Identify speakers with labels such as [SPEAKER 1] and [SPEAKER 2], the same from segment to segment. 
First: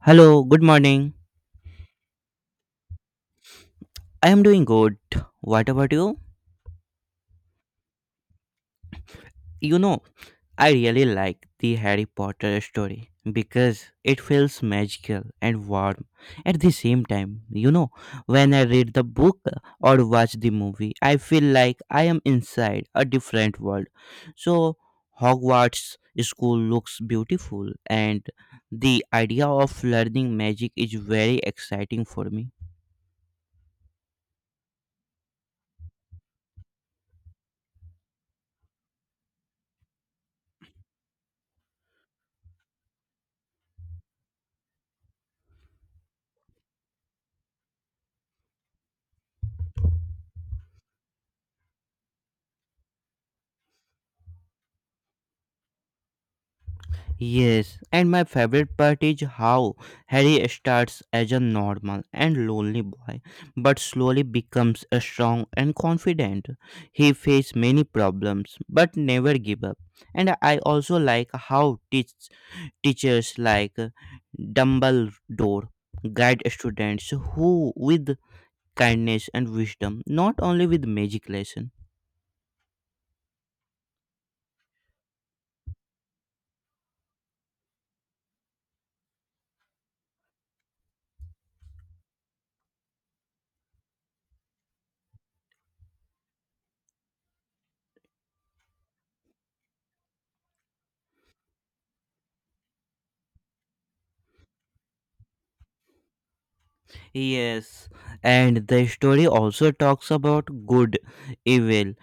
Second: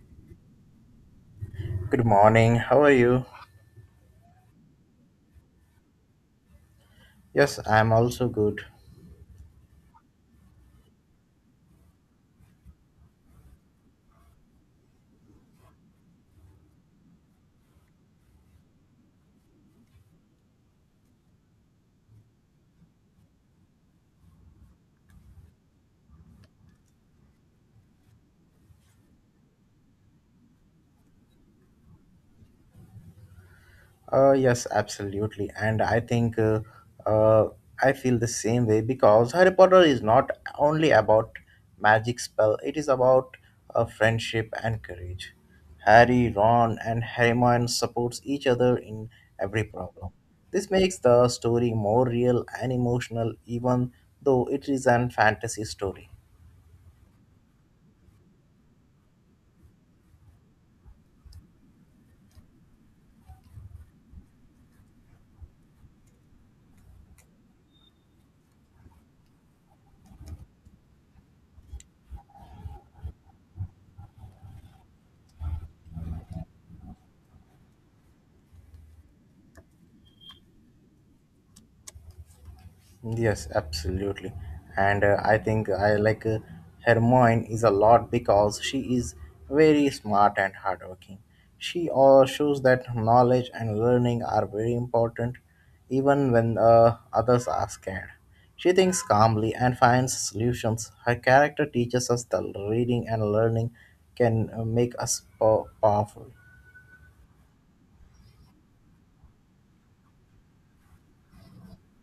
[SPEAKER 1] Hello, good morning.
[SPEAKER 2] Good morning. How are you?
[SPEAKER 1] I am doing good. What about you?
[SPEAKER 2] Yes, I'm also good.
[SPEAKER 1] You know, I really like the Harry Potter story because it feels magical and warm at the same time. You know, when I read the book or watch the movie, I feel like I am inside a different world. So, Hogwarts school looks beautiful and the idea of learning magic is very exciting for me.
[SPEAKER 2] Yes, absolutely. And I think uh, I feel the same way because Harry Potter is not only about magic spell, it is about friendship and courage. Harry, Ron, and Hermione supports each other in every problem. This makes the story more real and emotional even though it is an fantasy story.
[SPEAKER 1] Yes, and my favorite part is how Harry starts as a normal and lonely boy, but slowly becomes a strong and confident. He faces many problems, but never give up. And I also like how teachers like Dumbledore guide students who with kindness and wisdom, not only with magic lesson.
[SPEAKER 2] Yes, absolutely. And I think I like Hermione is a lot because she is very smart and hardworking. She shows that knowledge and learning are very important even when others are scared. She thinks calmly and finds solutions. Her character teaches us that reading and learning can make us powerful.
[SPEAKER 1] Yes, and the story also talks about good, evil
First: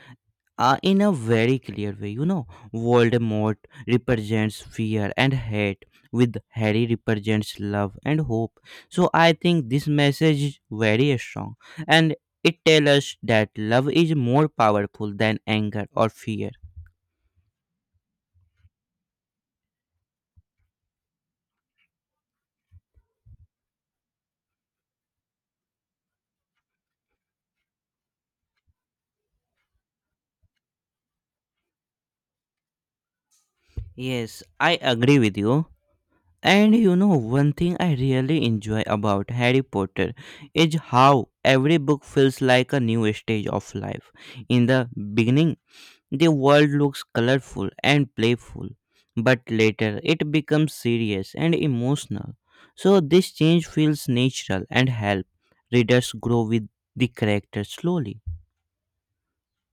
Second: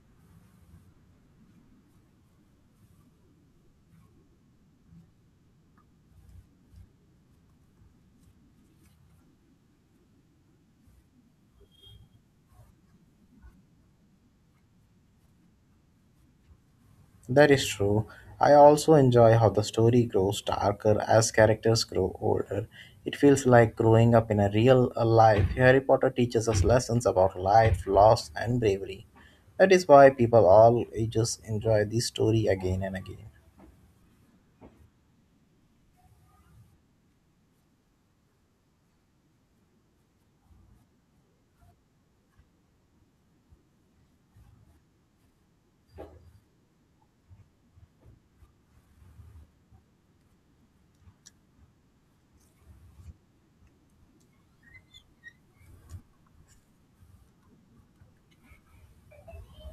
[SPEAKER 1] in a very clear way. You know, Voldemort represents fear and hate, with Harry represents love and hope. So I think this message is very strong, and it tells us that love is more powerful than anger or fear.
[SPEAKER 2] That is true. I also enjoy how the story grows darker as characters grow older. It feels like growing up in a real life. Harry Potter teaches us lessons about life, loss, and bravery. That is why people all ages enjoy this story again and again.
[SPEAKER 1] Yes, I agree with you. And you know, one thing I really enjoy about Harry Potter is how every book feels like a new stage of life. In the beginning, the world looks colorful and playful, but later it becomes serious and emotional. So this change feels natural and help readers grow with the character slowly.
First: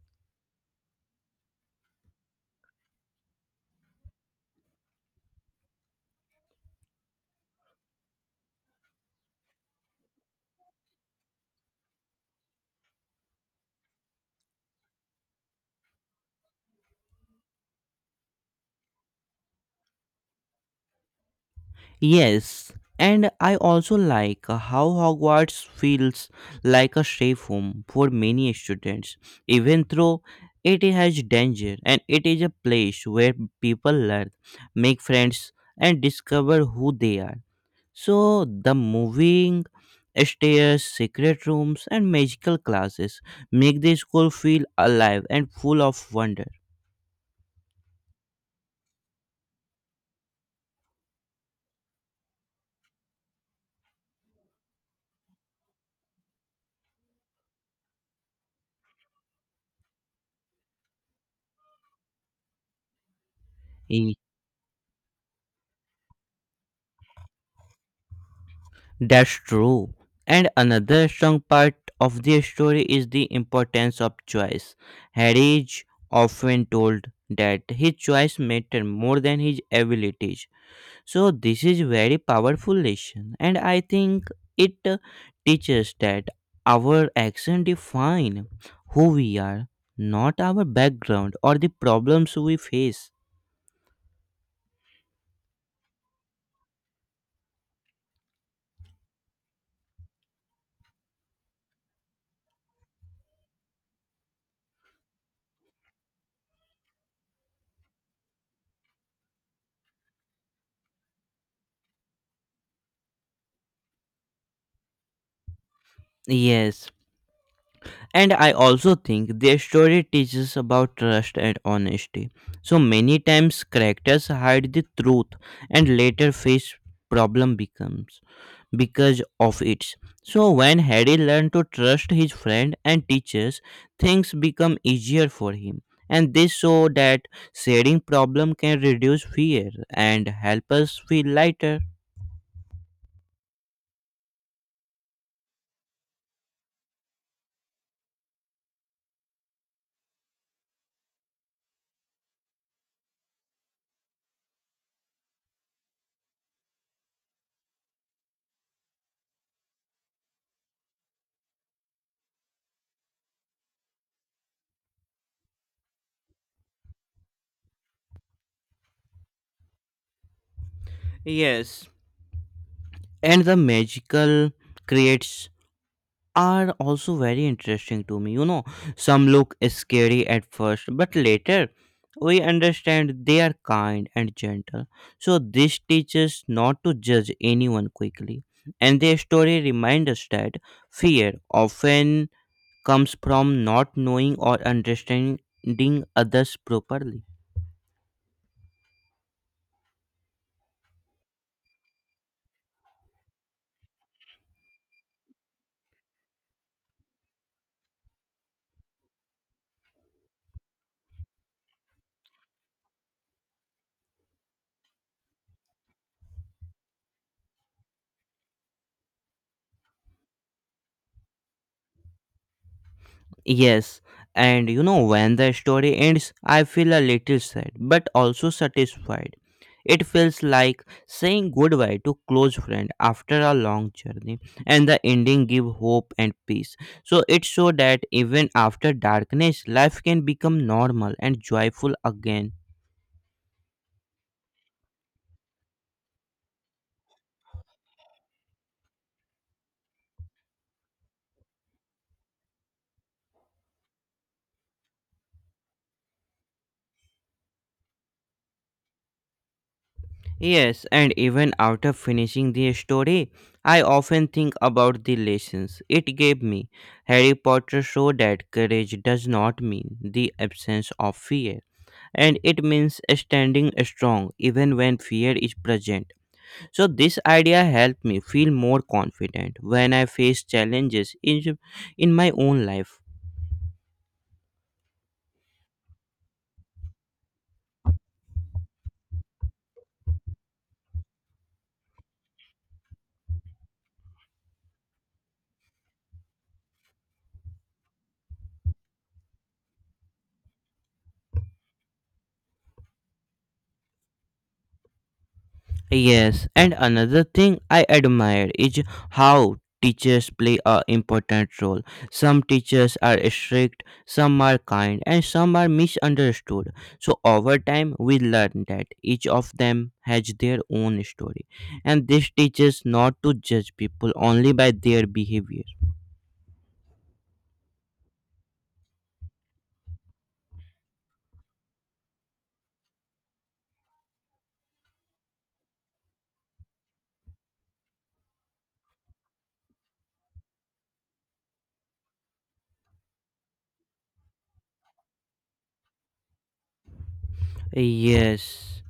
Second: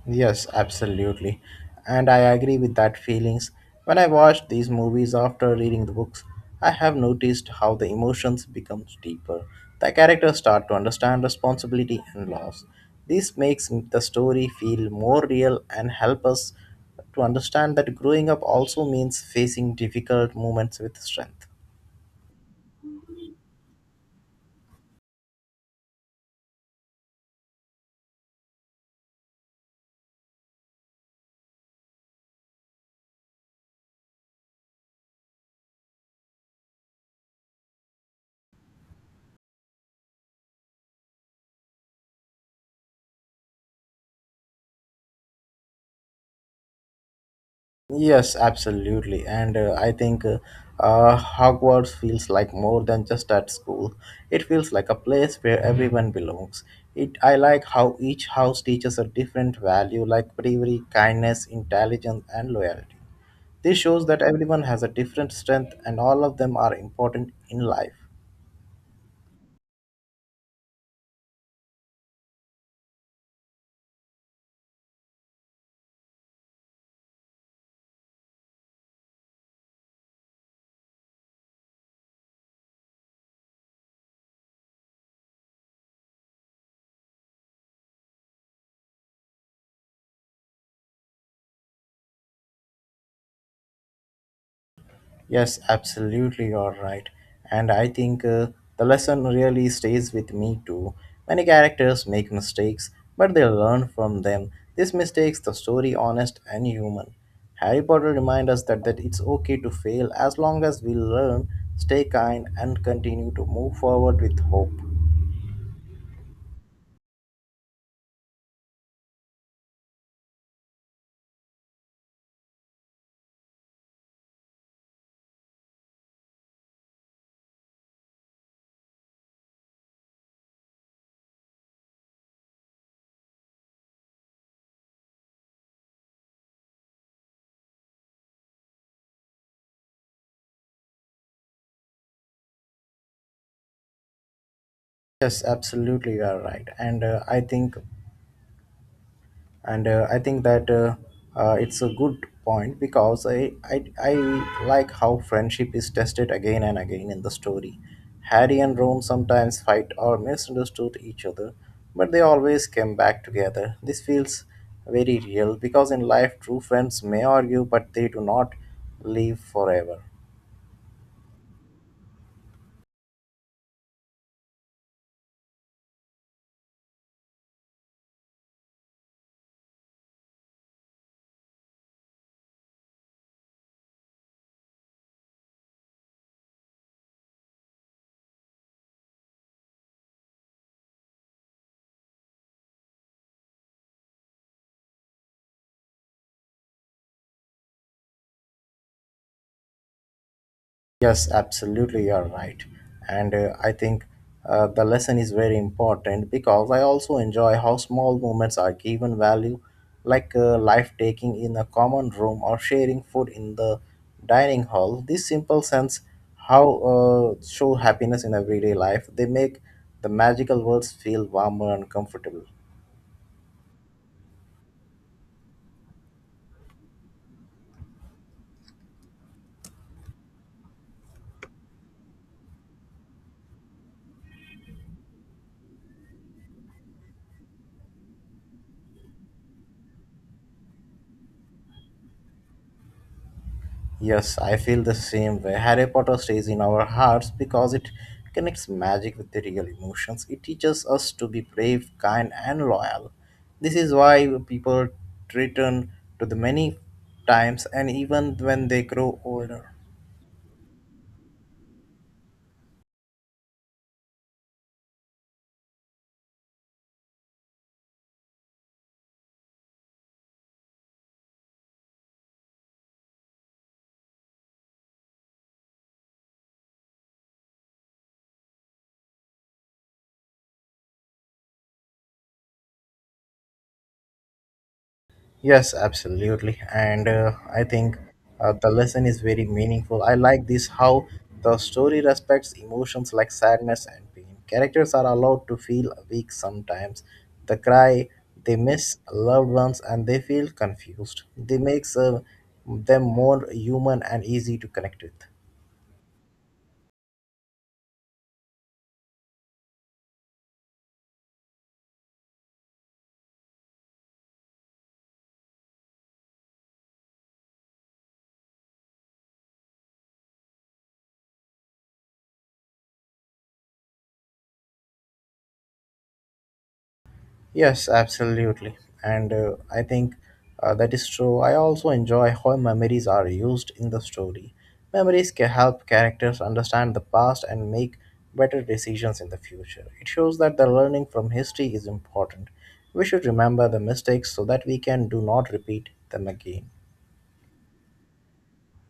[SPEAKER 2] Yes, absolutely. And I agree with that feelings. When I watch these movies after reading the books, I have noticed how the emotions become deeper. The characters start to understand responsibility and loss. This makes the story feel more real and help us to understand that growing up also means facing difficult moments with strength.
[SPEAKER 1] Yes, and I also like how Hogwarts feels like a safe home for many students, even though it has danger and it is a place where people learn, make friends, and discover who they are. So the moving stairs, secret rooms, and magical classes make the school feel alive and full of wonder.
[SPEAKER 2] Yes, absolutely. And I think Hogwarts feels like more than just at school. It feels like a place where everyone belongs. It I like how each house teaches a different value like bravery, kindness, intelligence, and loyalty. This shows
[SPEAKER 1] Ye-
[SPEAKER 2] that everyone has a different strength and all of them are important in life.
[SPEAKER 1] That's true. And another strong part of the story is the importance of choice. Harry is often told that his choice mattered more than his abilities, so this is very powerful lesson, and I think it teaches that our action define who we are, not our background or the problems we face.
[SPEAKER 2] Yes, absolutely, you're right. And I think the lesson really stays with me too. Many characters make mistakes, but they learn from them. This makes the story honest and human. Harry Potter reminds us that it's okay to fail as long as we learn, stay kind, and continue to move forward with hope.
[SPEAKER 1] Yes, and I also think their story teaches about trust and honesty. So many times characters hide the truth and later face problem becomes because of it. So when Harry learned to trust his friend and teachers, things become easier for him. And this show that sharing problem can reduce fear and help us feel lighter.
[SPEAKER 2] Yes, absolutely, you are right. And I think and I think that it's a good point because I like how friendship is tested again and again in the story. Harry and Ron sometimes fight or misunderstood each other, but they always came back together. This feels very real because in life true friends may argue but they do not live forever.
[SPEAKER 1] Yes. And the magical creates are also very interesting to me. You know, some look scary at first, but later we understand they are kind and gentle. So, this teaches not to judge anyone quickly. And their story reminds us that fear often comes from not knowing or understanding others properly.
[SPEAKER 2] Yes, absolutely, you're right. And I think the lesson is very important because I also enjoy how small moments are given value, like life taking in a common room or sharing food in the dining hall. This simple sense how show happiness in everyday life. They make the magical words feel warmer and comfortable.
[SPEAKER 1] Yes, and you know, when the story ends, I feel a little sad but also satisfied. It feels like saying goodbye to close friend after a long journey, and the ending give hope and peace. So it show that even after darkness, life can become normal and joyful again.
[SPEAKER 2] Yes, I feel the same way. Harry Potter stays in our hearts because it connects magic with the real emotions. It teaches us to be brave, kind, and loyal. This is why people return to the many times and even when they grow older.
[SPEAKER 1] Yes, and even after finishing the story, I often think about the lessons it gave me. Harry Potter showed that courage does not mean the absence of fear, and it means standing strong even when fear is present. So, this idea helped me feel more confident when I face challenges in my own life.
[SPEAKER 2] Yes, absolutely. And I think the lesson is very meaningful. I like this how the story respects emotions like sadness and pain. Characters are allowed to feel weak sometimes. They cry, they miss loved ones, and they feel confused. They makes them more human and easy to connect with.
[SPEAKER 1] Yes, and another thing I admire is how teachers play a important role. Some teachers are strict, some are kind, and some are misunderstood. So over time we learn that each of them has their own story. And this teaches not to judge people only by their behavior.
[SPEAKER 2] Yes, absolutely. And I think that is true. I also enjoy how memories are used in the story. Memories can help characters understand the past and make better decisions in the future. It shows that the learning from history is important. We should remember the mistakes so that we can do not repeat them again.
[SPEAKER 1] Yes.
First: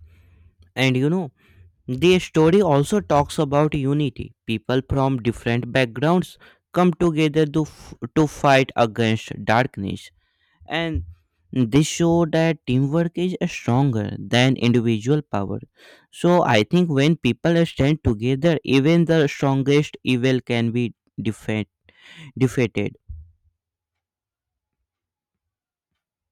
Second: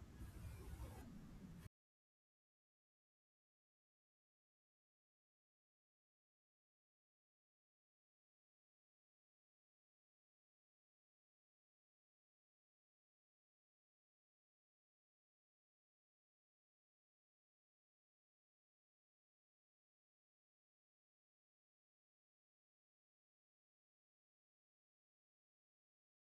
[SPEAKER 1] And you know, the story also talks about unity. People from different backgrounds come together to fight against darkness. And this show that teamwork is stronger than individual power. So I think when people stand together, even the strongest evil can be defeat, defeated.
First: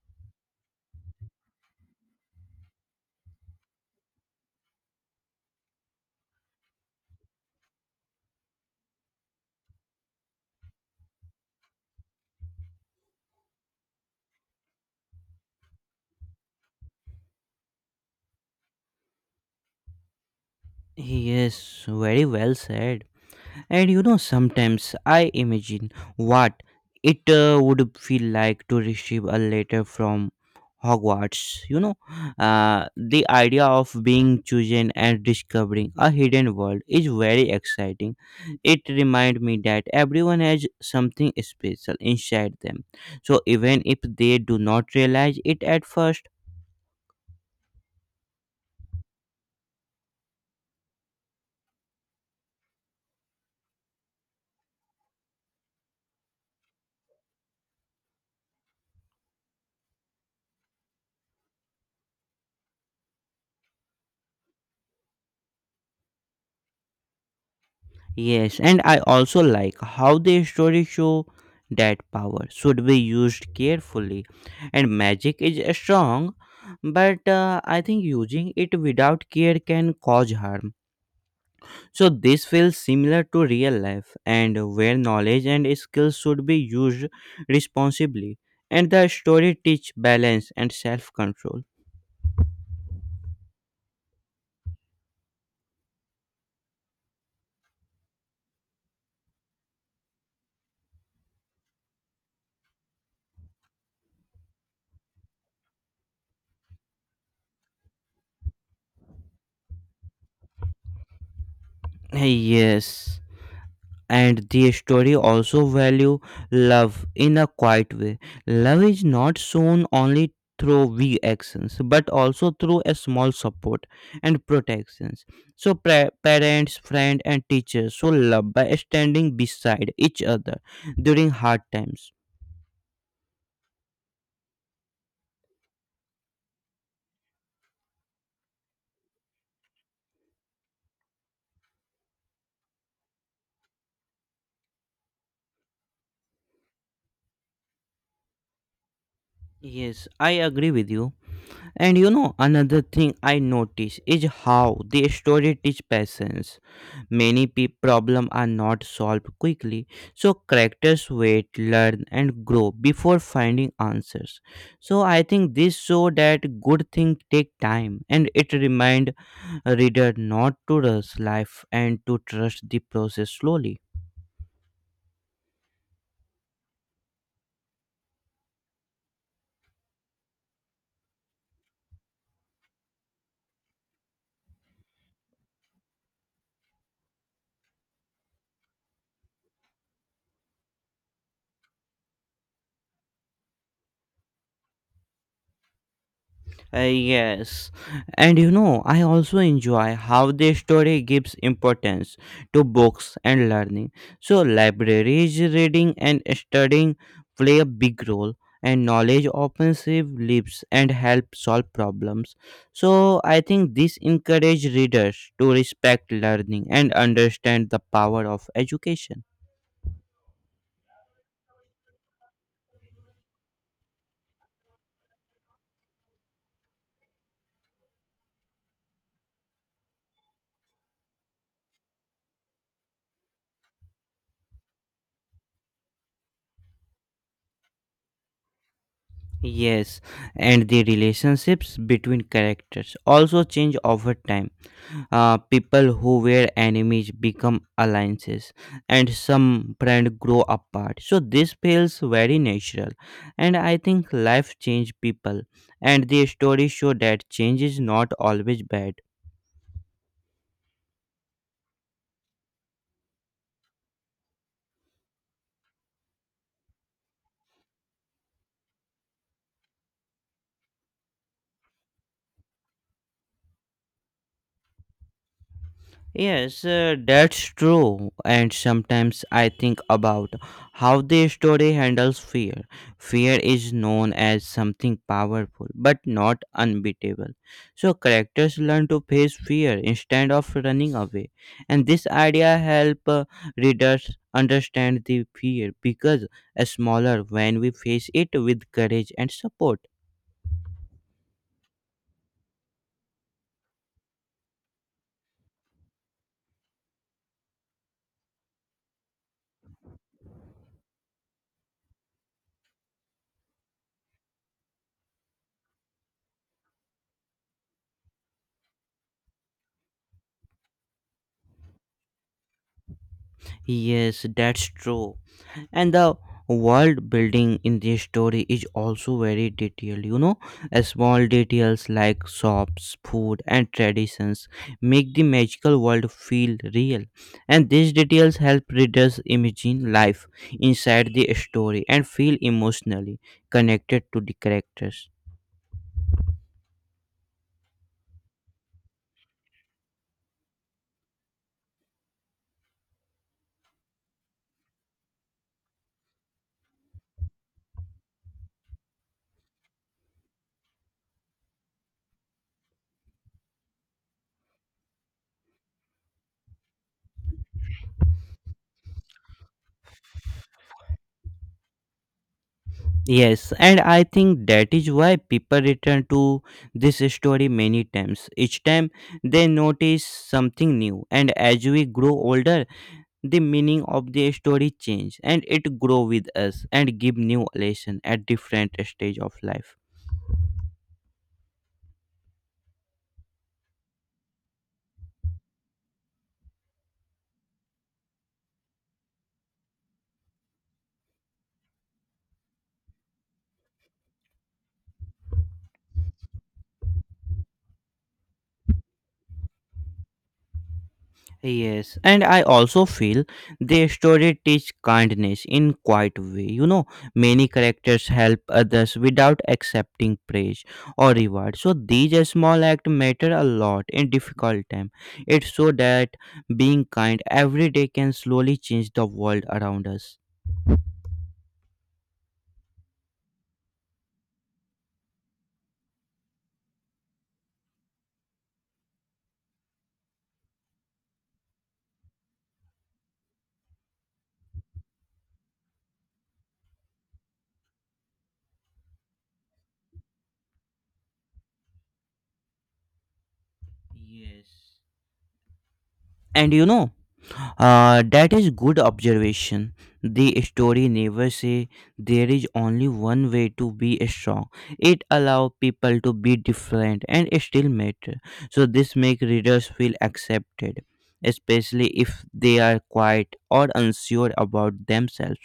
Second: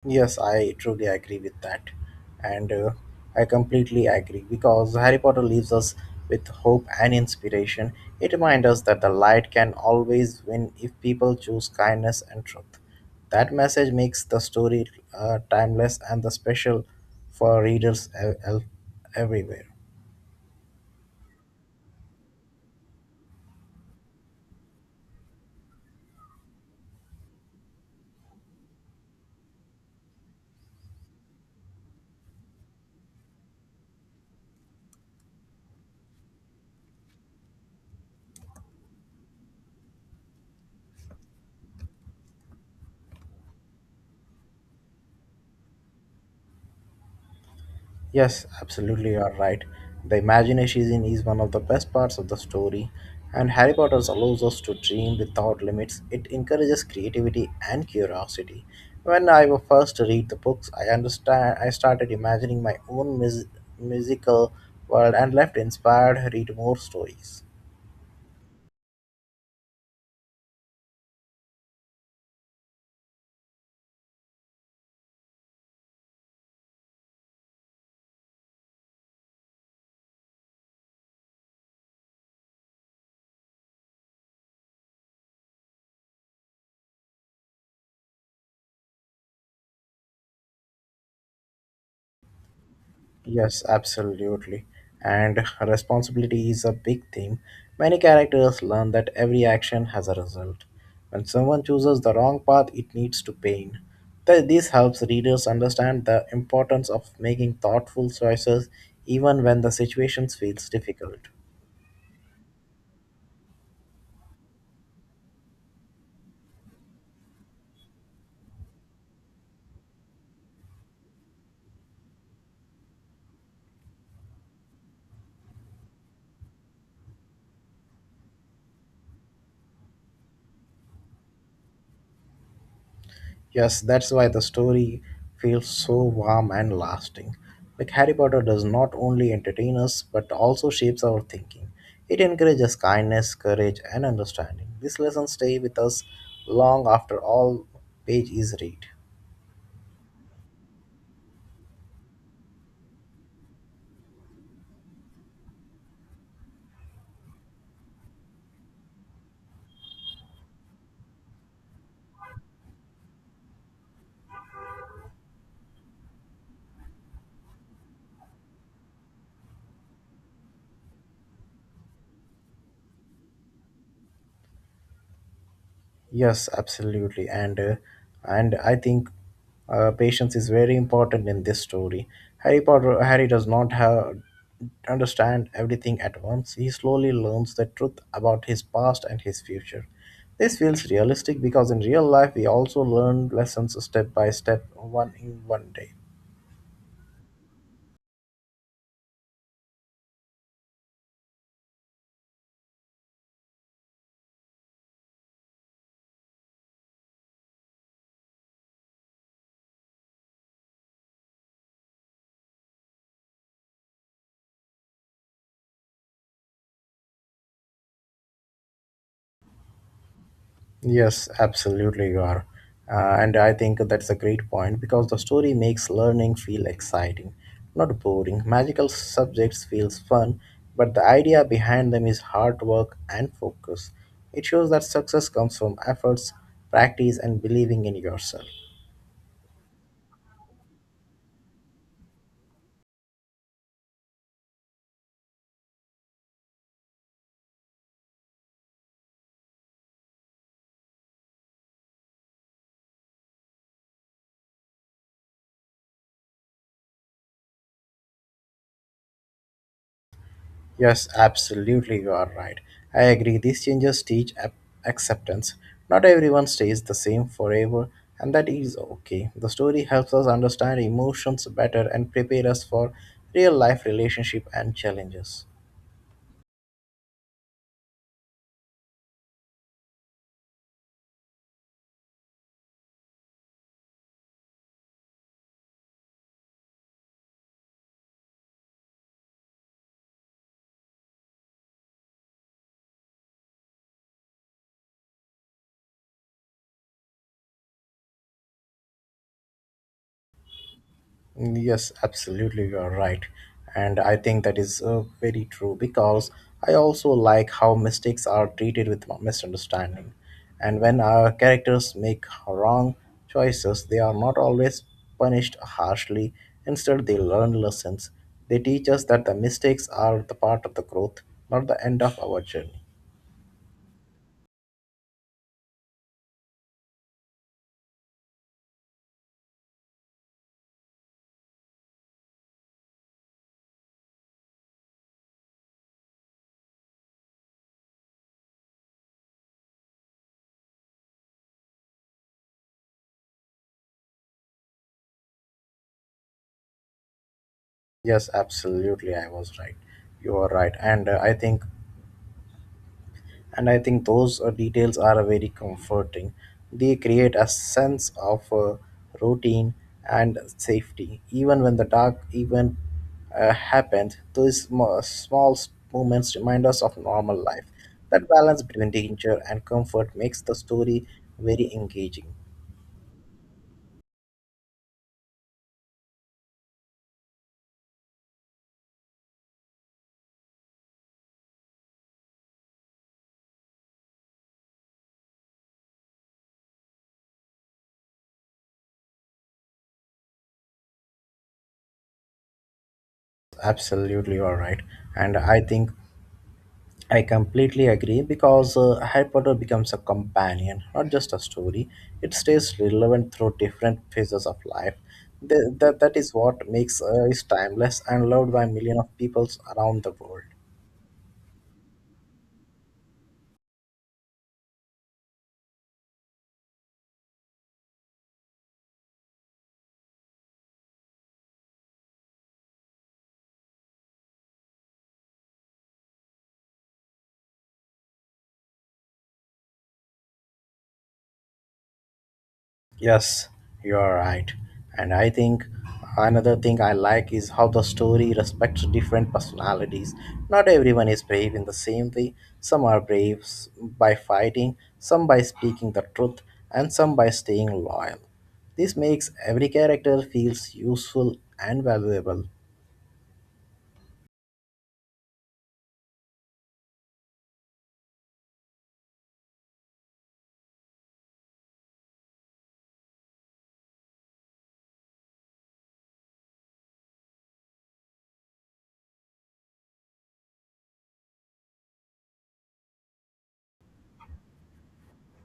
[SPEAKER 2] Yes, I truly agree with that. And I completely agree because Harry Potter leaves us with hope and inspiration. It reminds us that the light can always win if people choose kindness and truth. That message makes the story timeless and the special for readers everywhere.
[SPEAKER 1] Yes, very well said. And you know, sometimes I imagine what it would feel like to receive a letter from Hogwarts. You know, the idea of being chosen and discovering a hidden world is very exciting. It reminds me that everyone has something special inside them. So, even if they do not realize it at first.
[SPEAKER 2] Yes, absolutely, you are right. The imagination is one of the best parts of the story, and Harry Potter allows us to dream without limits. It encourages creativity and curiosity. When I first read the books, I understand. I started imagining my own musical world and left inspired to read more stories.
[SPEAKER 1] Yes, and I also like how the story show that power should be used carefully, and magic is strong, but I think using it without care can cause harm. So this feels similar to real life, and where knowledge and skills should be used responsibly, and the story teach balance and self control.
[SPEAKER 2] Yes, absolutely. And responsibility is a big theme. Many characters learn that every action has a result. When someone chooses the wrong path, it leads to pain. This helps readers understand the importance of making thoughtful choices even when the situation feels difficult.
[SPEAKER 1] Yes. And the story also value love in a quiet way. Love is not shown only through big actions but also through a small support and protections. So parents friends and teachers show love by standing beside each other during hard times.
[SPEAKER 2] Yes, that's why the story feels so warm and lasting. Like Harry Potter does not only entertain us but also shapes our thinking. It encourages kindness, courage, and understanding. These lessons stay with us long after all page is read.
[SPEAKER 1] Yes, I agree with you. And you know, another thing I notice is how the story teach patience. Many problems are not solved quickly, so characters wait, learn, and grow before finding answers. So I think this show that good things take time, and it remind reader not to rush life and to trust the process slowly.
[SPEAKER 2] Yes, absolutely, and I think patience is very important in this story. Harry does not have understand everything at once. He slowly learns the truth about his past and his future. This feels realistic because in real life we also learn lessons step by step, one in one day.
[SPEAKER 1] Yes, and you know, I also enjoy how the story gives importance to books and learning. So, libraries, reading, and studying play a big role, and knowledge often saves lives and help solve problems. So, I think this encourages readers to respect learning and understand the power of education.
[SPEAKER 2] Yes, absolutely, you are. And I think that's a great point because the story makes learning feel exciting, not boring. Magical subjects feels fun, but the idea behind them is hard work and focus. It shows that success comes from efforts, practice, and believing in yourself.
[SPEAKER 1] Yes, and the relationships between characters also change over time. People who were enemies become alliances, and some friends grow apart. So this feels very natural, and I think life changes people, and the story show that change is not always bad.
[SPEAKER 2] Yes, absolutely, you are right. I agree, these changes teach acceptance. Not everyone stays the same forever, and that is okay. The story helps us understand emotions better and prepare us for real life relationship and challenges.
[SPEAKER 1] Yes, that's true. And sometimes I think about how the story handles fear. Fear is known as something powerful, but not unbeatable. So characters learn to face fear instead of running away. And this idea helps readers understand the fear because smaller when we face it with courage and support.
[SPEAKER 2] Yes, absolutely, you are right. And I think that is very true because I also like how mistakes are treated with misunderstanding. And when our characters make wrong choices, they are not always punished harshly. Instead, they learn lessons. They teach us that the mistakes are the part of the growth, not the end of our journey.
[SPEAKER 1] Yes, that's true. And the world building in this story is also very detailed, you know. Small details like shops food and traditions make the magical world feel real, and these details help readers imagine life inside the story and feel emotionally connected to the characters.
[SPEAKER 2] Yes, absolutely, I was right. You are right. And I think those details are very comforting. They create a sense of routine and safety even when the dark event happened. Those small moments remind us of normal life. That balance between danger and comfort makes the story very engaging.
[SPEAKER 1] Yes, and I think that is why people return to this story many times. Each time they notice something new, and as we grow older the meaning of the story change and it grow with us and give new lesson at different stage of life.
[SPEAKER 2] Absolutely, you're right. and I think I completely agree because Harry Potter becomes a companion, not just a story. It stays relevant through different phases of life. That is what makes it timeless and loved by millions of peoples around the world.
[SPEAKER 1] Yes, and I also feel the story teach kindness in quiet way. You know, many characters help others without accepting praise or reward. So these small acts matter a lot in difficult time. It so that being kind every day can slowly change the world around us.
[SPEAKER 2] Yes, you are right. And I think another thing I like is how the story respects different personalities. Not everyone is brave in the same way. Some are brave by fighting, some by speaking the truth, and some by staying loyal. This makes every character feels useful and valuable.
[SPEAKER 1] Yes. And you know, that is good observation. The story never say there is only one way to be strong. It allow people to be different and still matter. So this make readers feel accepted, especially if they are quiet or unsure about themselves.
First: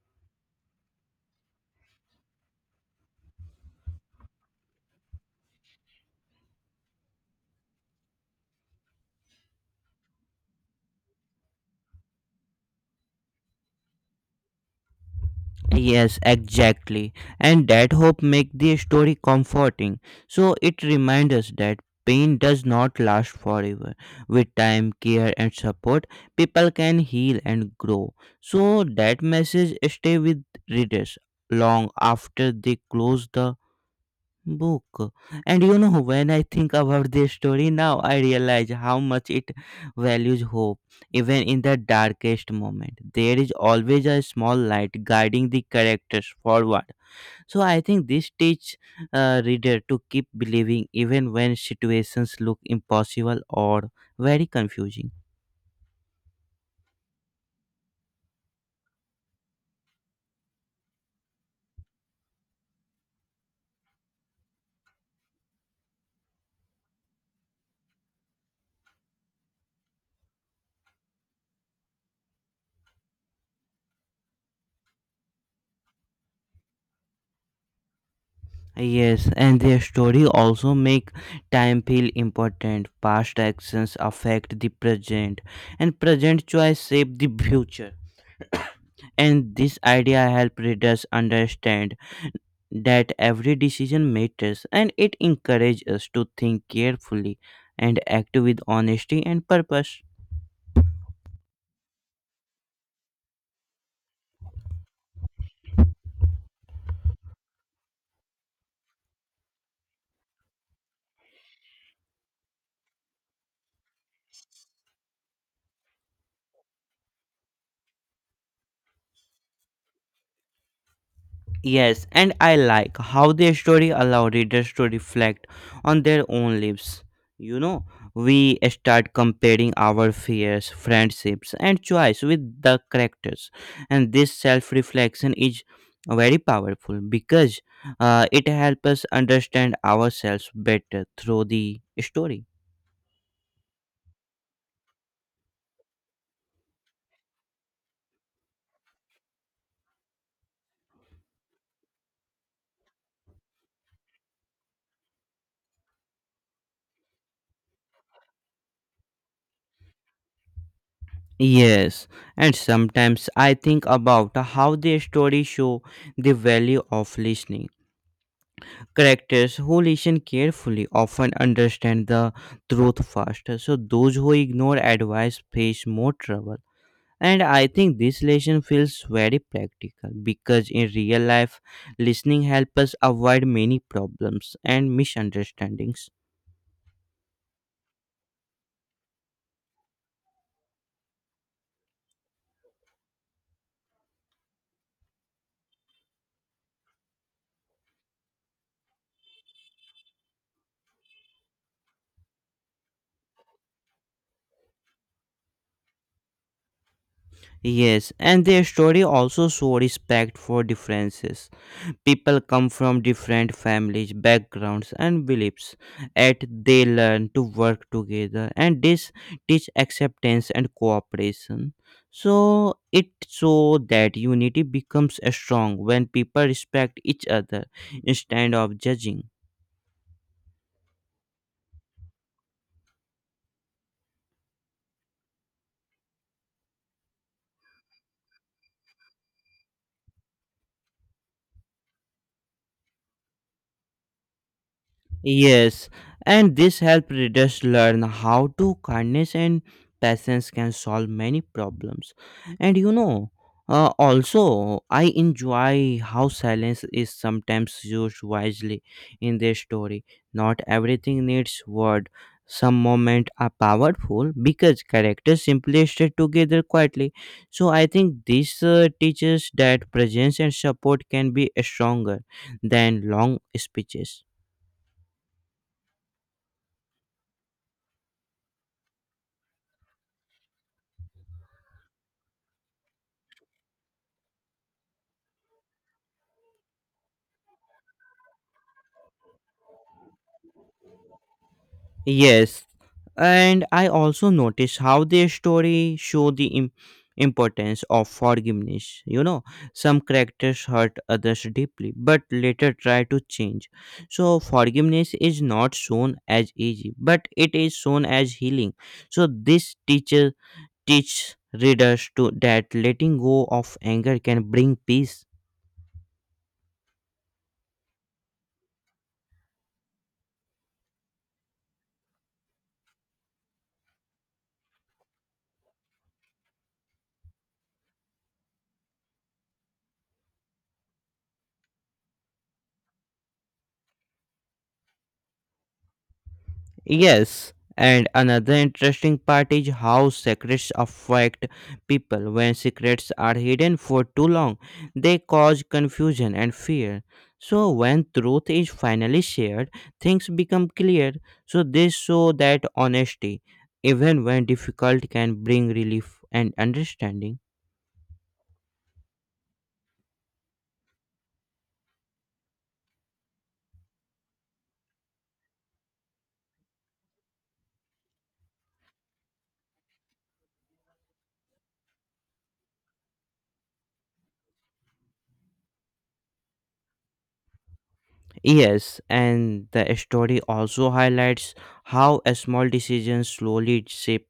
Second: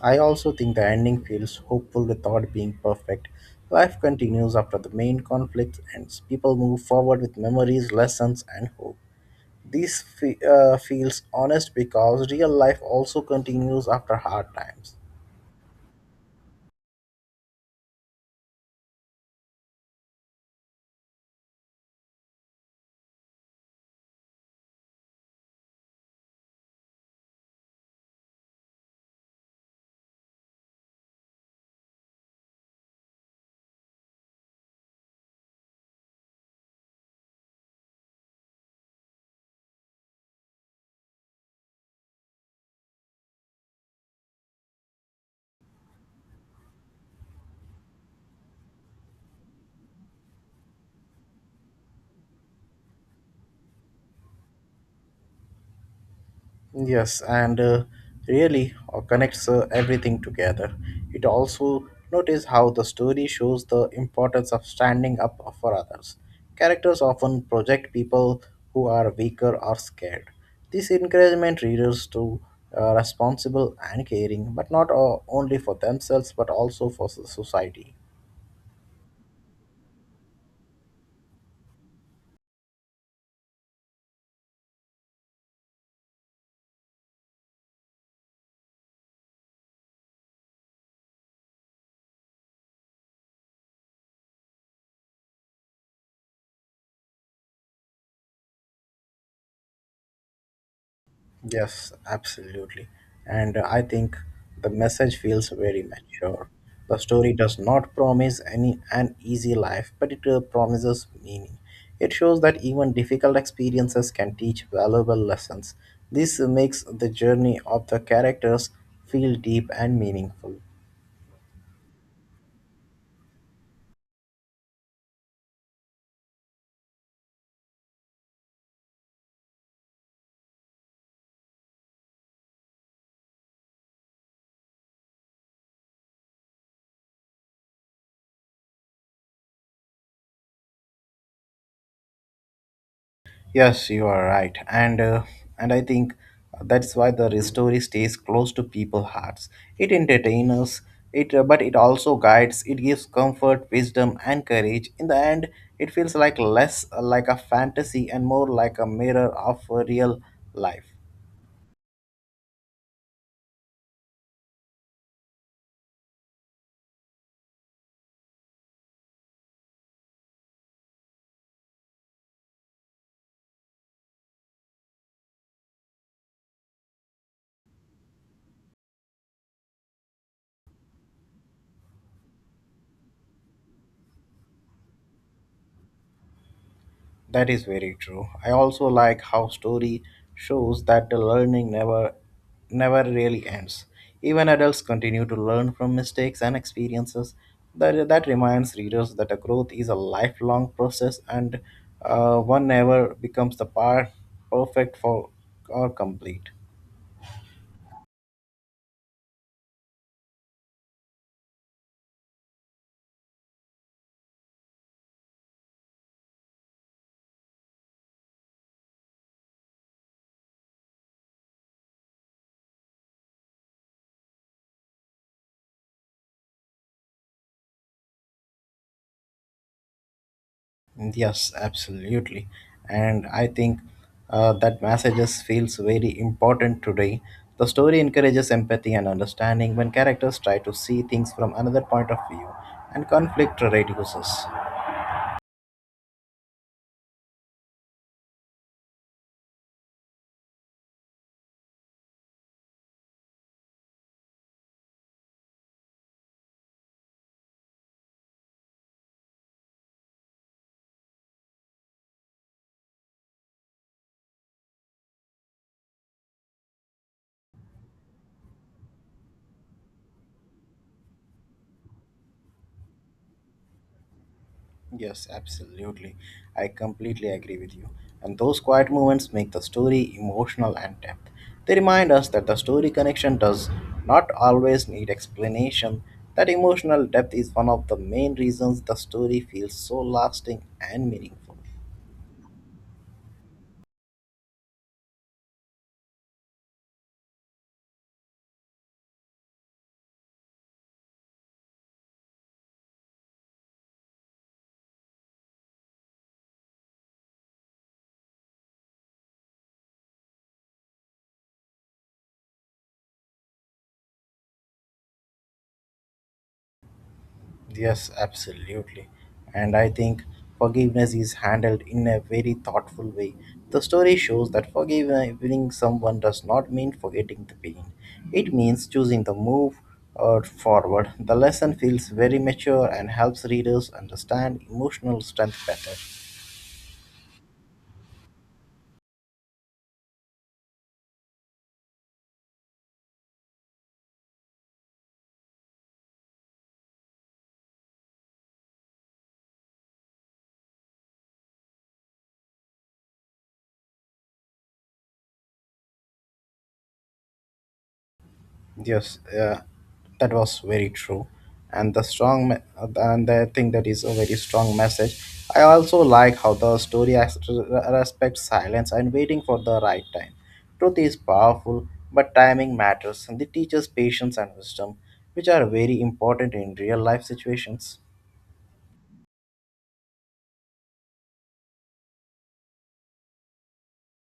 [SPEAKER 2] I also think the ending feels hopeful without being perfect. Life continues after the main conflict ends. People move forward with memories, lessons, and hope. This feels honest because real life also continues after hard times.
[SPEAKER 1] Yes, exactly. And that hope make the story comforting. So it reminds us that pain does not last forever. With time, care and support, people can heal and grow. So that message stay with readers long after they close the book. And you know, when I think about this story now, I realize how much it values hope. Even in the darkest moment there is always a small light guiding the characters forward, so I think this teach reader to keep believing even when situations look impossible or very confusing.
[SPEAKER 2] Yes, and really connects everything together. It also notice how the story shows the importance of standing up for others. Characters often project people who are weaker or scared. This encouragement readers to responsible and caring, but not only for themselves but also for society.
[SPEAKER 1] Yes, and their story also make time feel important. Past actions affect the present and present choice shape the future, and this idea helps readers understand that every decision matters, and it encourages us to think carefully and act with honesty and purpose.
[SPEAKER 2] Yes, absolutely. And I think the message feels very mature. The story does not promise any an easy life, but it promises meaning. It shows that even difficult experiences can teach valuable lessons. This makes the journey of the characters feel deep and meaningful.
[SPEAKER 1] Yes, and I like how their story allow readers to reflect on their own lives. You know, we start comparing our fears, friendships, and choice with the characters, and this self-reflection is very powerful because it helps us understand ourselves better through the story.
[SPEAKER 2] Yes, you are right, and I think that's why the story stays close to people's hearts. It entertains us, it but it also guides. It gives comfort, wisdom, and courage. In the end, it feels like less like a fantasy and more like a mirror of real life.
[SPEAKER 1] Yes, and sometimes I think about how the story show the value of listening. Characters who listen carefully often understand the truth faster. So those who ignore advice face more trouble. And I think this lesson feels very practical because in real life, listening helps us avoid many problems and misunderstandings.
[SPEAKER 2] That is very true. I also like how story shows that the learning never really ends. Even adults continue to learn from mistakes and experiences. That reminds readers that a growth is a lifelong process and one never becomes the part perfect for or complete.
[SPEAKER 1] Yes, and their story also show respect for differences. People come from different families, backgrounds, and beliefs, yet they learn to work together, and this teach acceptance and cooperation. So it so that unity becomes strong when people respect each other instead of judging.
[SPEAKER 2] Yes, absolutely. And I think that messages feels very important today. The story encourages empathy and understanding when characters try to see things from another point of view, and conflict reduces.
[SPEAKER 1] Yes, and this helped readers learn how to kindness and patience can solve many problems. And you know, also, I enjoy how silence is sometimes used wisely in their story. Not everything needs word. Some moments are powerful because characters simply stay together quietly. So I think this teaches that presence and support can be stronger than long speeches.
[SPEAKER 2] Yes, absolutely. I completely agree with you. And those quiet moments make the story emotional and depth. They remind us that the story connection does not always need explanation. That emotional depth is one of the main reasons the story feels so lasting and meaningful.
[SPEAKER 1] Yes, and I also notice how their story show the importance of forgiveness, you know, some characters hurt others deeply but later try to change, so forgiveness is not shown as easy but it is shown as healing. So this teacher teaches readers to that letting go of anger can bring peace.
[SPEAKER 2] Yes, absolutely. And I think forgiveness is handled in a very thoughtful way. The story shows that forgiving someone does not mean forgetting the pain, it means choosing the move or forward. The lesson feels very mature and helps readers understand emotional strength better.
[SPEAKER 1] Yes, and another interesting part is how secrets affect people. When secrets are hidden for too long, they cause confusion and fear. So, when truth is finally shared, things become clear. So, this show that honesty, even when difficult, can bring relief and understanding.
[SPEAKER 2] Yes, that was very true, and the strong me- and I think that is a very strong message. I also like how the story respects silence and waiting for the right time. Truth is powerful, but timing matters, and it teaches patience and wisdom, which are very important in real life situations.
[SPEAKER 1] Yes, and the story also highlights how a small decisions slowly shape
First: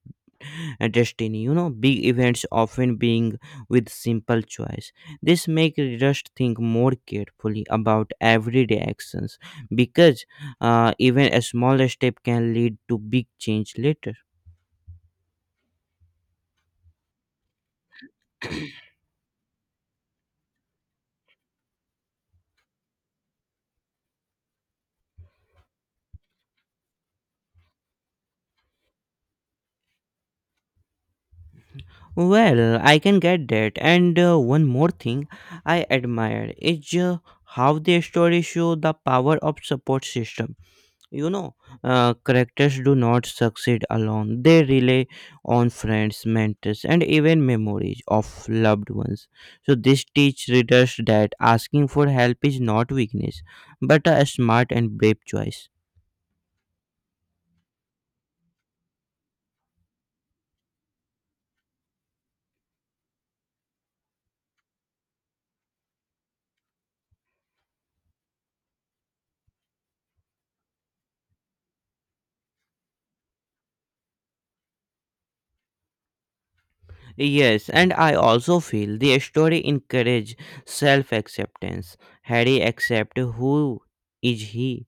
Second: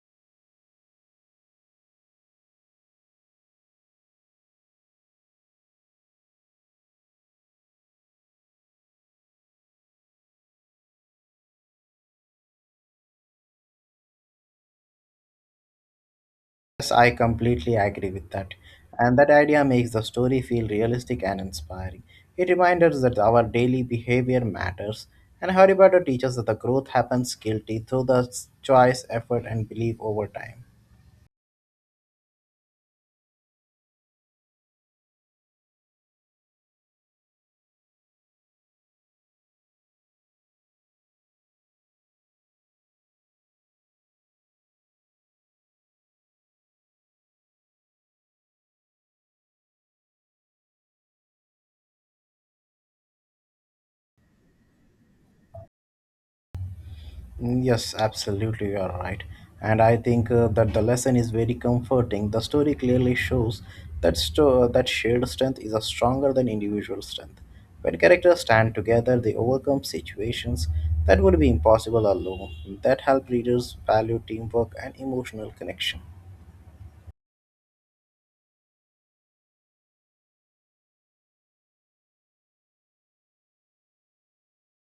[SPEAKER 1] a destiny. You know, big events often being with simple choice. This makes us think more carefully about everyday actions because even a small step can lead to big change later.
[SPEAKER 2] Yes, I completely agree with that. And that idea makes the story feel realistic and inspiring. It reminds us that our daily behavior matters, and Harry Potter teaches that the growth happens guilty through the choice, effort, and belief over time.
[SPEAKER 1] Well, I can get that. And one more thing I admire is how the story show the power of support system. You know, characters do not succeed alone. They rely on friends, mentors, and even memories of loved ones. So, this teach readers that asking for help is not weakness, but a smart and brave choice.
[SPEAKER 2] Mm, yes, absolutely, you are right. And I think that the lesson is very comforting. The story clearly shows that shared strength is a stronger than individual strength. When characters stand together, they overcome situations that would be impossible alone. That help readers value teamwork and emotional connection.
[SPEAKER 1] Yes, and I also feel the story encourage self-acceptance. Harry accept who is he,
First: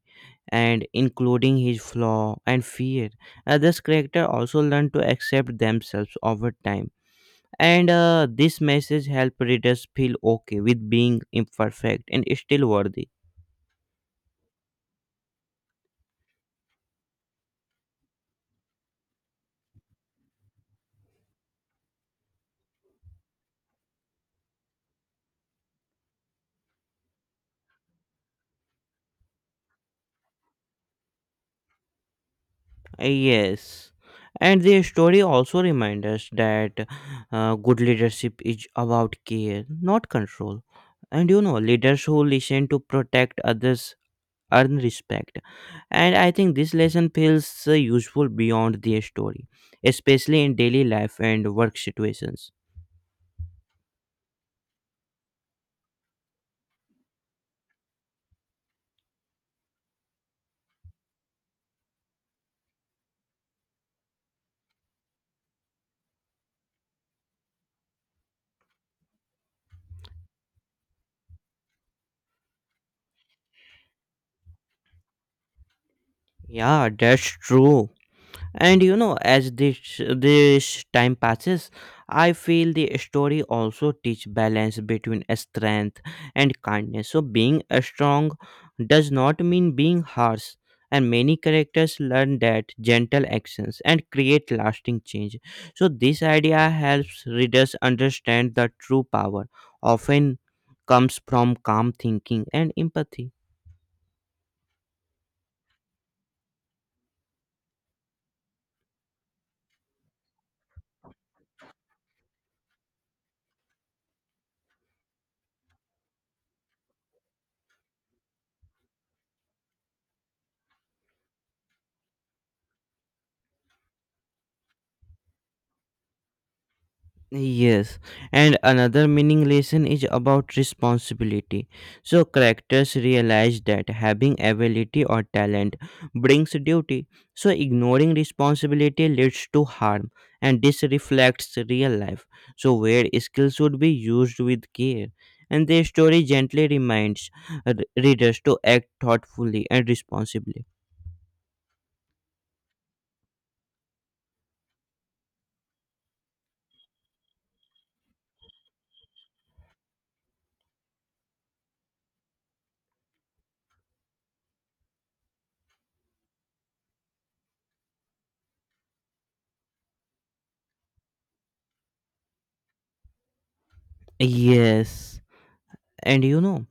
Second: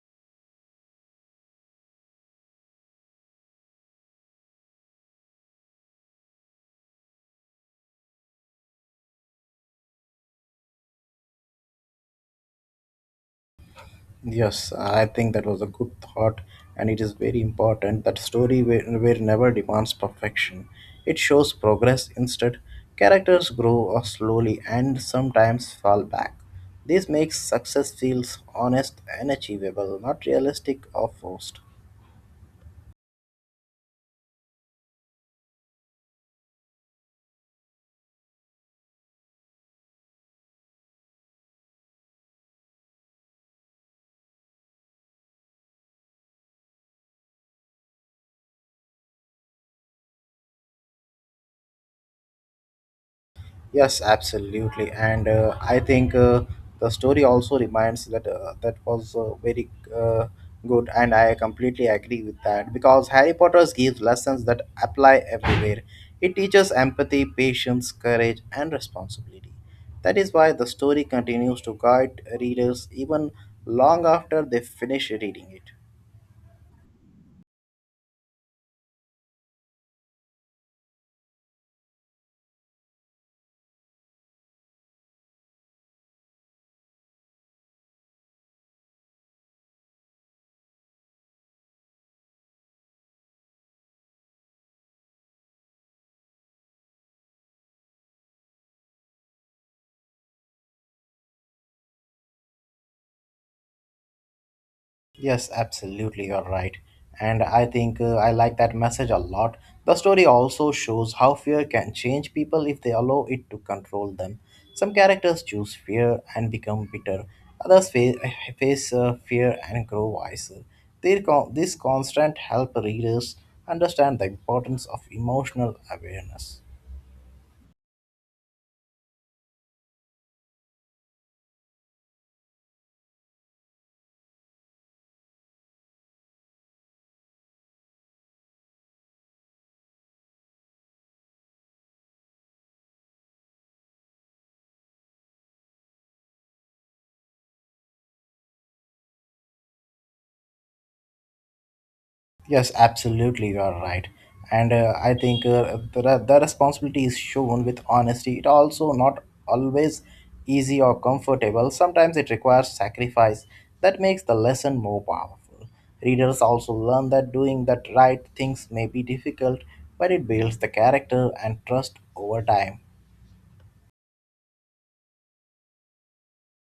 [SPEAKER 1] and including his flaw and fear. Others' character also learn to accept themselves over time. And this message helped readers feel okay with being imperfect and still worthy.
[SPEAKER 2] Yes, I think that was a good thought, and it is very important that story where never demands perfection. It shows progress instead. Characters grow or slowly and sometimes fall back. This makes success feels honest and achievable, not realistic or forced.
[SPEAKER 1] Yes. And the story also reminds us that good leadership is about care, not control. And you know, leaders who listen to protect others earn respect. And I think this lesson feels useful beyond the story, especially in daily life and work situations.
[SPEAKER 2] Yes, absolutely, and I think the story also reminds that that was very good, and I completely agree with that because Harry Potter gives lessons that apply everywhere. It teaches empathy, patience, courage, and responsibility. That is why the story continues to guide readers even long after they finish reading it.
[SPEAKER 1] Yeah, that's true. And you know, as this time passes, I feel the story also teach balance between strength and kindness. So being a strong does not mean being harsh, and many characters learn that gentle actions and create lasting change. So this idea helps readers understand the true power often comes from calm thinking and empathy.
[SPEAKER 2] Yes, absolutely, you're right. And I think I like that message a lot. The story also shows how fear can change people if they allow it to control them. Some characters choose fear and become bitter, others face fear and grow wiser. This constant help readers understand the importance of emotional awareness.
[SPEAKER 1] Yes, and another meaning lesson is about responsibility. So characters realize that having ability or talent brings duty. So ignoring responsibility leads to harm, and this reflects real life. So where skills should be used with care, and the story gently reminds readers to act thoughtfully and responsibly.
[SPEAKER 2] Yes, absolutely, you are right. And I think the responsibility is shown with honesty. It also not always easy or comfortable. Sometimes it requires sacrifice. That makes the lesson more powerful. Readers also learn that doing that right things may be difficult, but it builds the character and trust over time.
[SPEAKER 1] Yes, and you know.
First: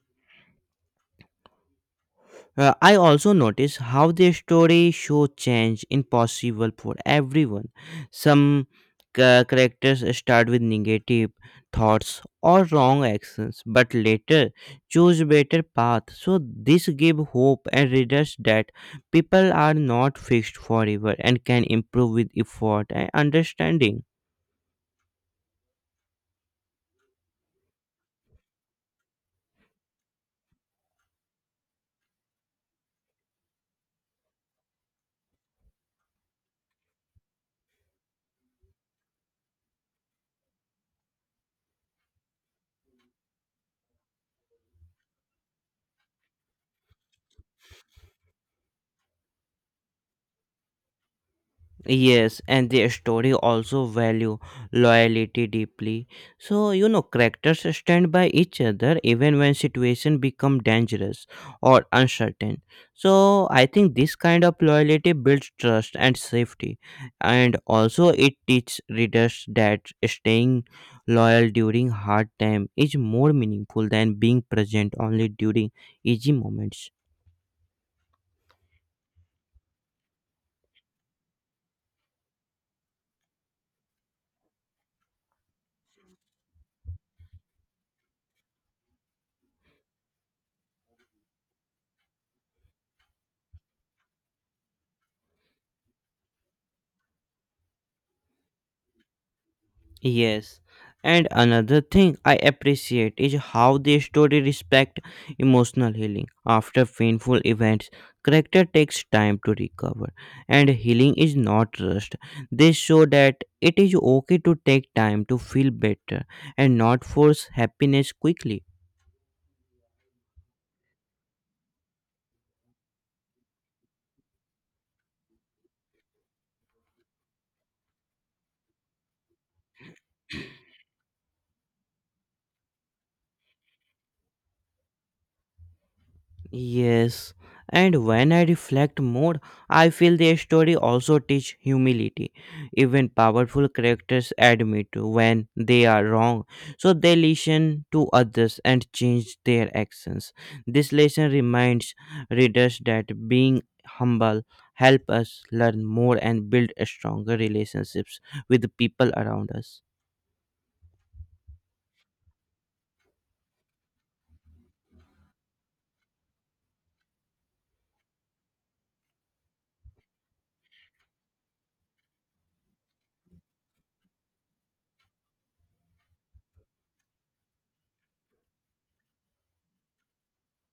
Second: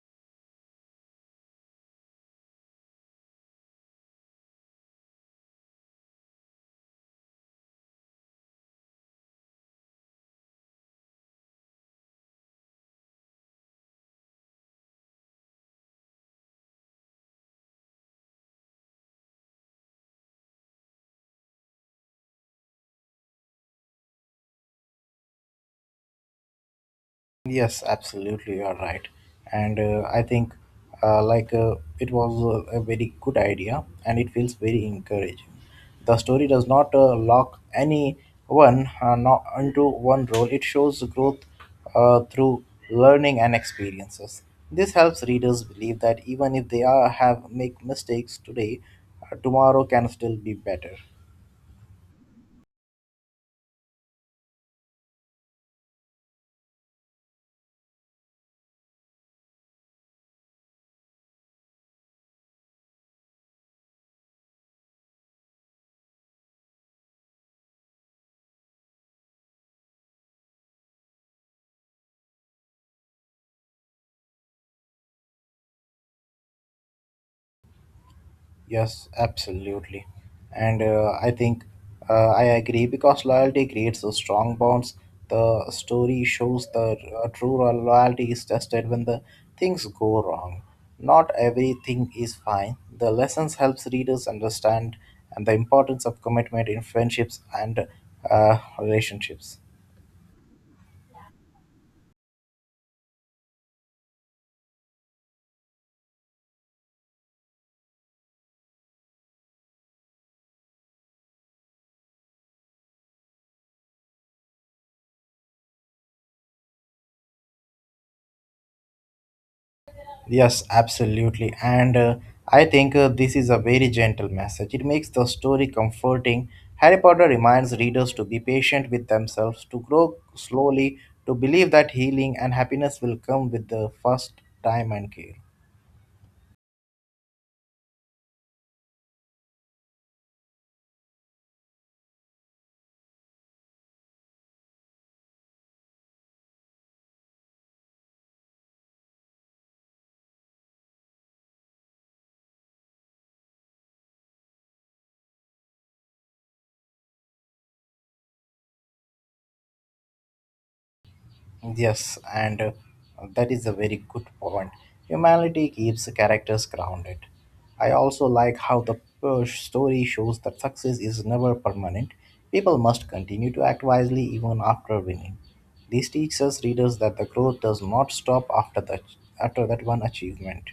[SPEAKER 1] I also notice how their story show change impossible for everyone. Some characters start with negative thoughts or wrong actions, but later choose better path. So this give hope and readers that people are not fixed forever and can improve with effort and understanding.
[SPEAKER 2] Yes, absolutely, you are right. And I think it was a very good idea and it feels very encouraging. The story does not lock anyone not into one role. It shows growth through learning and experiences. This helps readers believe that even if they are have make mistakes today, tomorrow can still be better.
[SPEAKER 1] Yes, and their story also value loyalty deeply. So you know characters stand by each other even when situation become dangerous or uncertain. So I think this kind of loyalty builds trust and safety, and also it teaches readers that staying loyal during hard time is more meaningful than being present only during easy moments.
[SPEAKER 2] Yes, absolutely. And I think I agree because loyalty creates those strong bonds. The story shows that true loyalty is tested when the things go wrong. Not everything is fine. The lessons helps readers understand and the importance of commitment in friendships and relationships.
[SPEAKER 1] Yes. And another thing I appreciate is how the story respect emotional healing. After painful events, character takes time to recover and healing is not rushed. They show that it is okay to take time to feel better and not force happiness quickly.
[SPEAKER 2] Yes, absolutely. And I think this is a very gentle message. It makes the story comforting. Harry Potter reminds readers to be patient with themselves, to grow slowly, to believe that healing and happiness will come with the first time and care.
[SPEAKER 1] Yes, and when I reflect more, I feel the story also teach humility. Even powerful characters admit when they are wrong, so they listen to others and change their actions. This lesson reminds readers that being humble help us learn more and build stronger relationships with the people around us.
[SPEAKER 2] Yes, and that is a very good point. Humanity keeps characters grounded. I also like how the story shows that success is never permanent. People must continue to act wisely even after winning. This teaches readers that the growth does not stop after that one achievement.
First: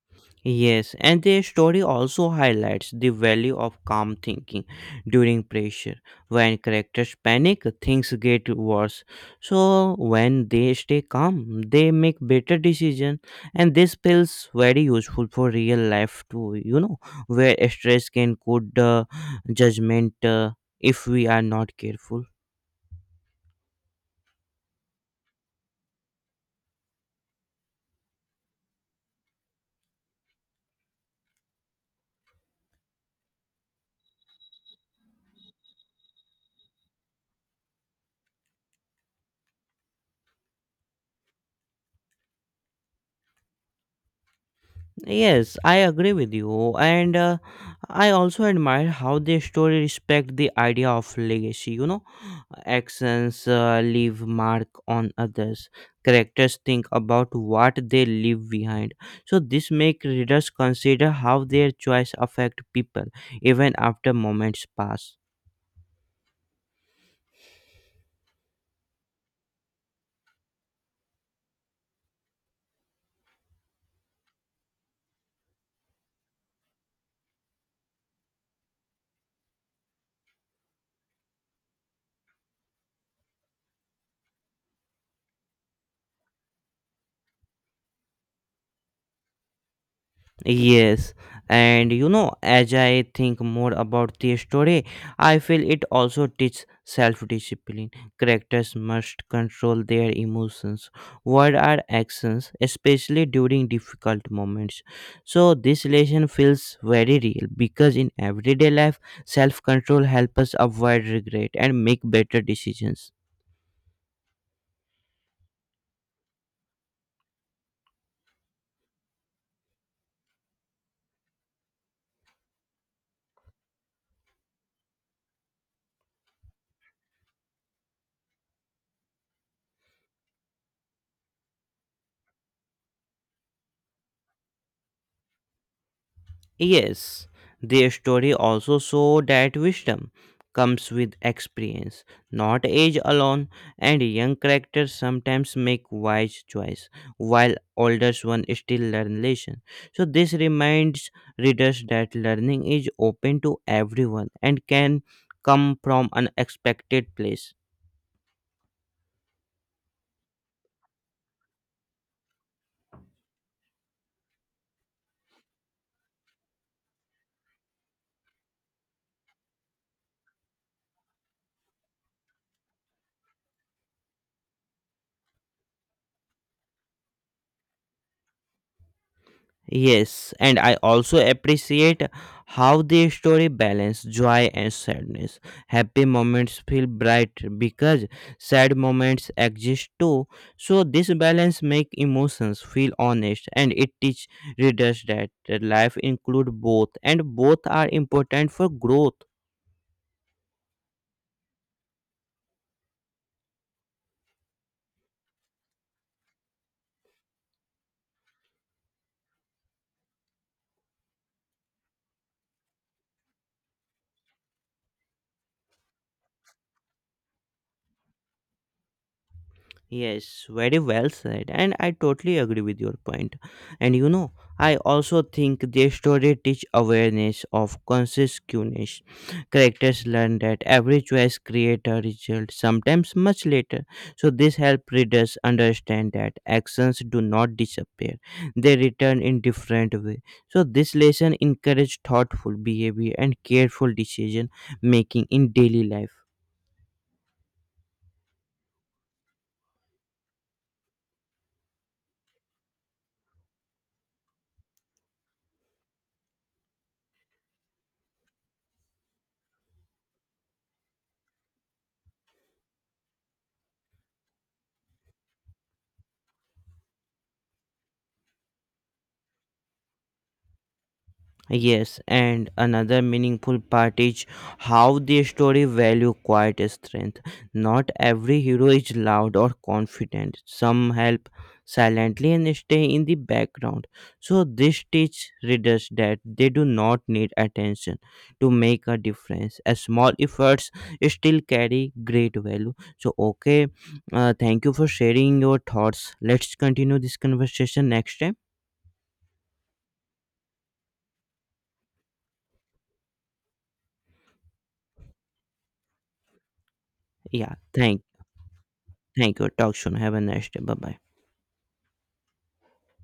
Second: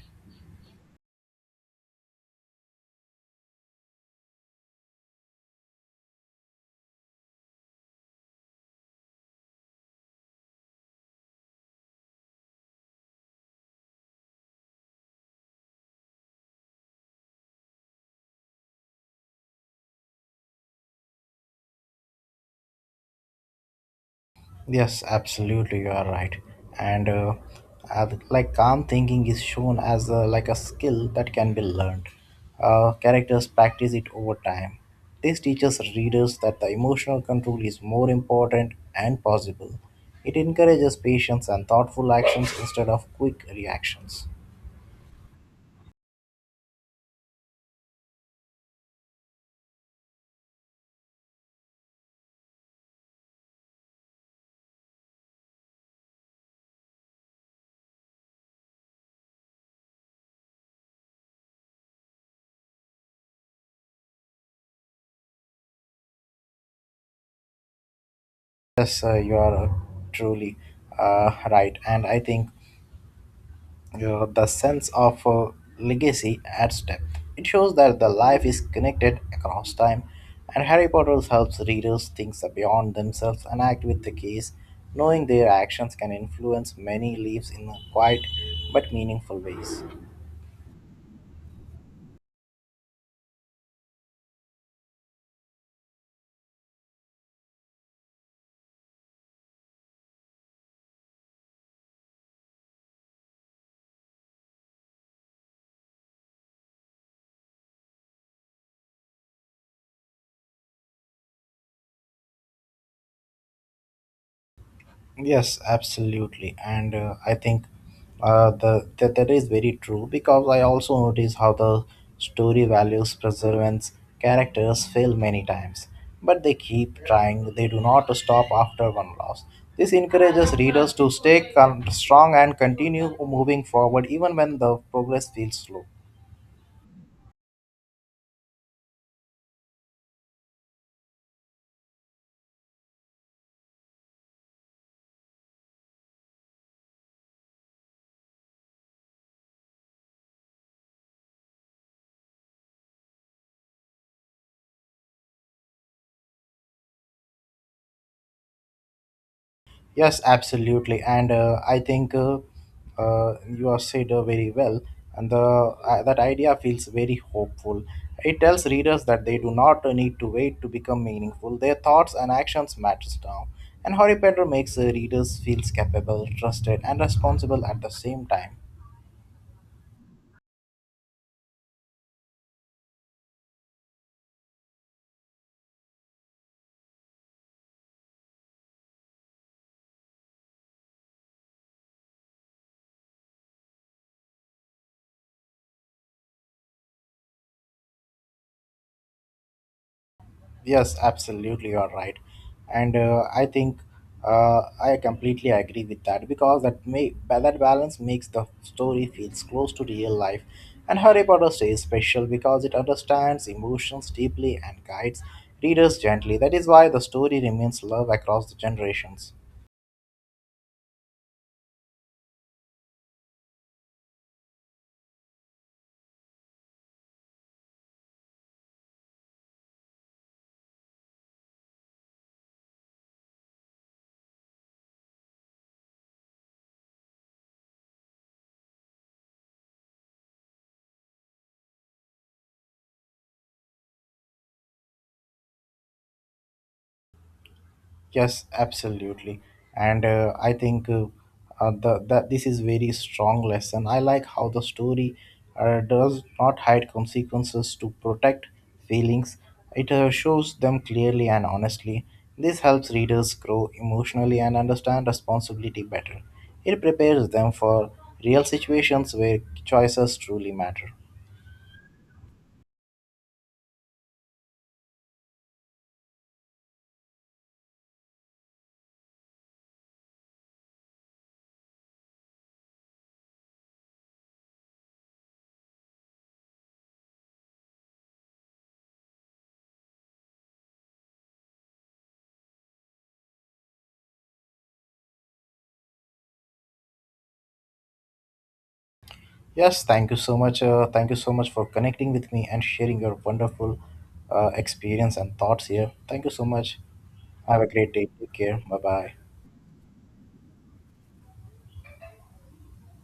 [SPEAKER 1] Yes, and the story also highlights the value of calm thinking during pressure. When characters panic, things get worse. So when they stay calm, they make better decisions, and this feels very useful for real life too. You know, where stress can cloud the judgment if we are not careful.
[SPEAKER 2] Yes, absolutely, you are right. And like calm thinking is shown as like a skill that can be learned. Characters practice it over time. This teaches readers that the emotional control is more important and possible. It encourages patience and thoughtful actions instead of quick reactions.
[SPEAKER 1] Yes, I agree with you, and I also admire how they story respect the idea of legacy. You know, actions leave mark on others. Characters think about what they leave behind, so this make readers consider how their choice affect people even after moments pass.
[SPEAKER 2] Yes, you are truly right, and I think the sense of legacy adds depth. It shows that the life is connected across time, and Harry Potter helps readers think beyond themselves and act with the case, knowing their actions can influence many lives in quiet but meaningful ways.
[SPEAKER 1] Yes, and you know, as I think more about the story, I feel it also teaches self discipline. Characters must control their emotions, words, or actions, especially during difficult moments. So, this lesson feels very real because in everyday life, self control helps us avoid regret and make better decisions.
[SPEAKER 2] Yes, absolutely, and I think that is very true because I also notice how the story values preservance characters fail many times, but they keep trying. They do not stop after one loss. This encourages readers to stay strong and continue moving forward even when the progress feels slow.
[SPEAKER 1] Yes, their story also show that wisdom comes with experience, not age alone, and young characters sometimes make wise choice, while older ones still learn lesson. So this reminds readers that learning is open to everyone and can come from unexpected place.
[SPEAKER 2] Yes, absolutely, and I think you have said very well, and the that idea feels very hopeful. It tells readers that they do not need to wait to become meaningful. Their thoughts and actions matters now, and Harry Potter makes readers feel capable, trusted, and responsible at the same time.
[SPEAKER 1] Yes, and I also appreciate how the story balance joy and sadness. Happy moments feel bright because sad moments exist too. So this balance make emotions feel honest and it teach readers that life include both and both are important for growth.
[SPEAKER 2] Yes, absolutely, you are right, and I think I completely agree with that because that balance makes the story feels close to real life, and Harry Potter stays special because it understands emotions deeply and guides readers gently. That is why the story remains love across the generations.
[SPEAKER 1] Yes, very well said. And I totally agree with your point. And you know, I also think the story teach awareness of consciousness. Characters learn that every choice create a result, sometimes much later. So this help readers understand that actions do not disappear. They return in different way. So this lesson encourage thoughtful behavior and careful decision making in daily life.
[SPEAKER 2] Yes, absolutely. And I think that this is very strong lesson. I like how the story does not hide consequences to protect feelings. It shows them clearly and honestly. This helps readers grow emotionally and understand responsibility better. It prepares them for real situations where choices truly matter.
[SPEAKER 1] Yes, and another meaningful part is how the story value quiet strength. Not every hero is loud or confident. Some help silently and stay in the background. So this teaches readers that they do not need attention to make a difference. A small efforts still carry great value. So okay, thank you for sharing your thoughts. Let's continue this conversation next time.
[SPEAKER 2] Yes, thank you so much. Thank you so much for connecting with me and sharing your wonderful experience and thoughts here. Thank you so much.
[SPEAKER 1] Yeah,
[SPEAKER 2] Have a great
[SPEAKER 1] thank,
[SPEAKER 2] day. Take care. Bye bye.
[SPEAKER 1] thank you. Talk soon. Have a nice day. Bye bye.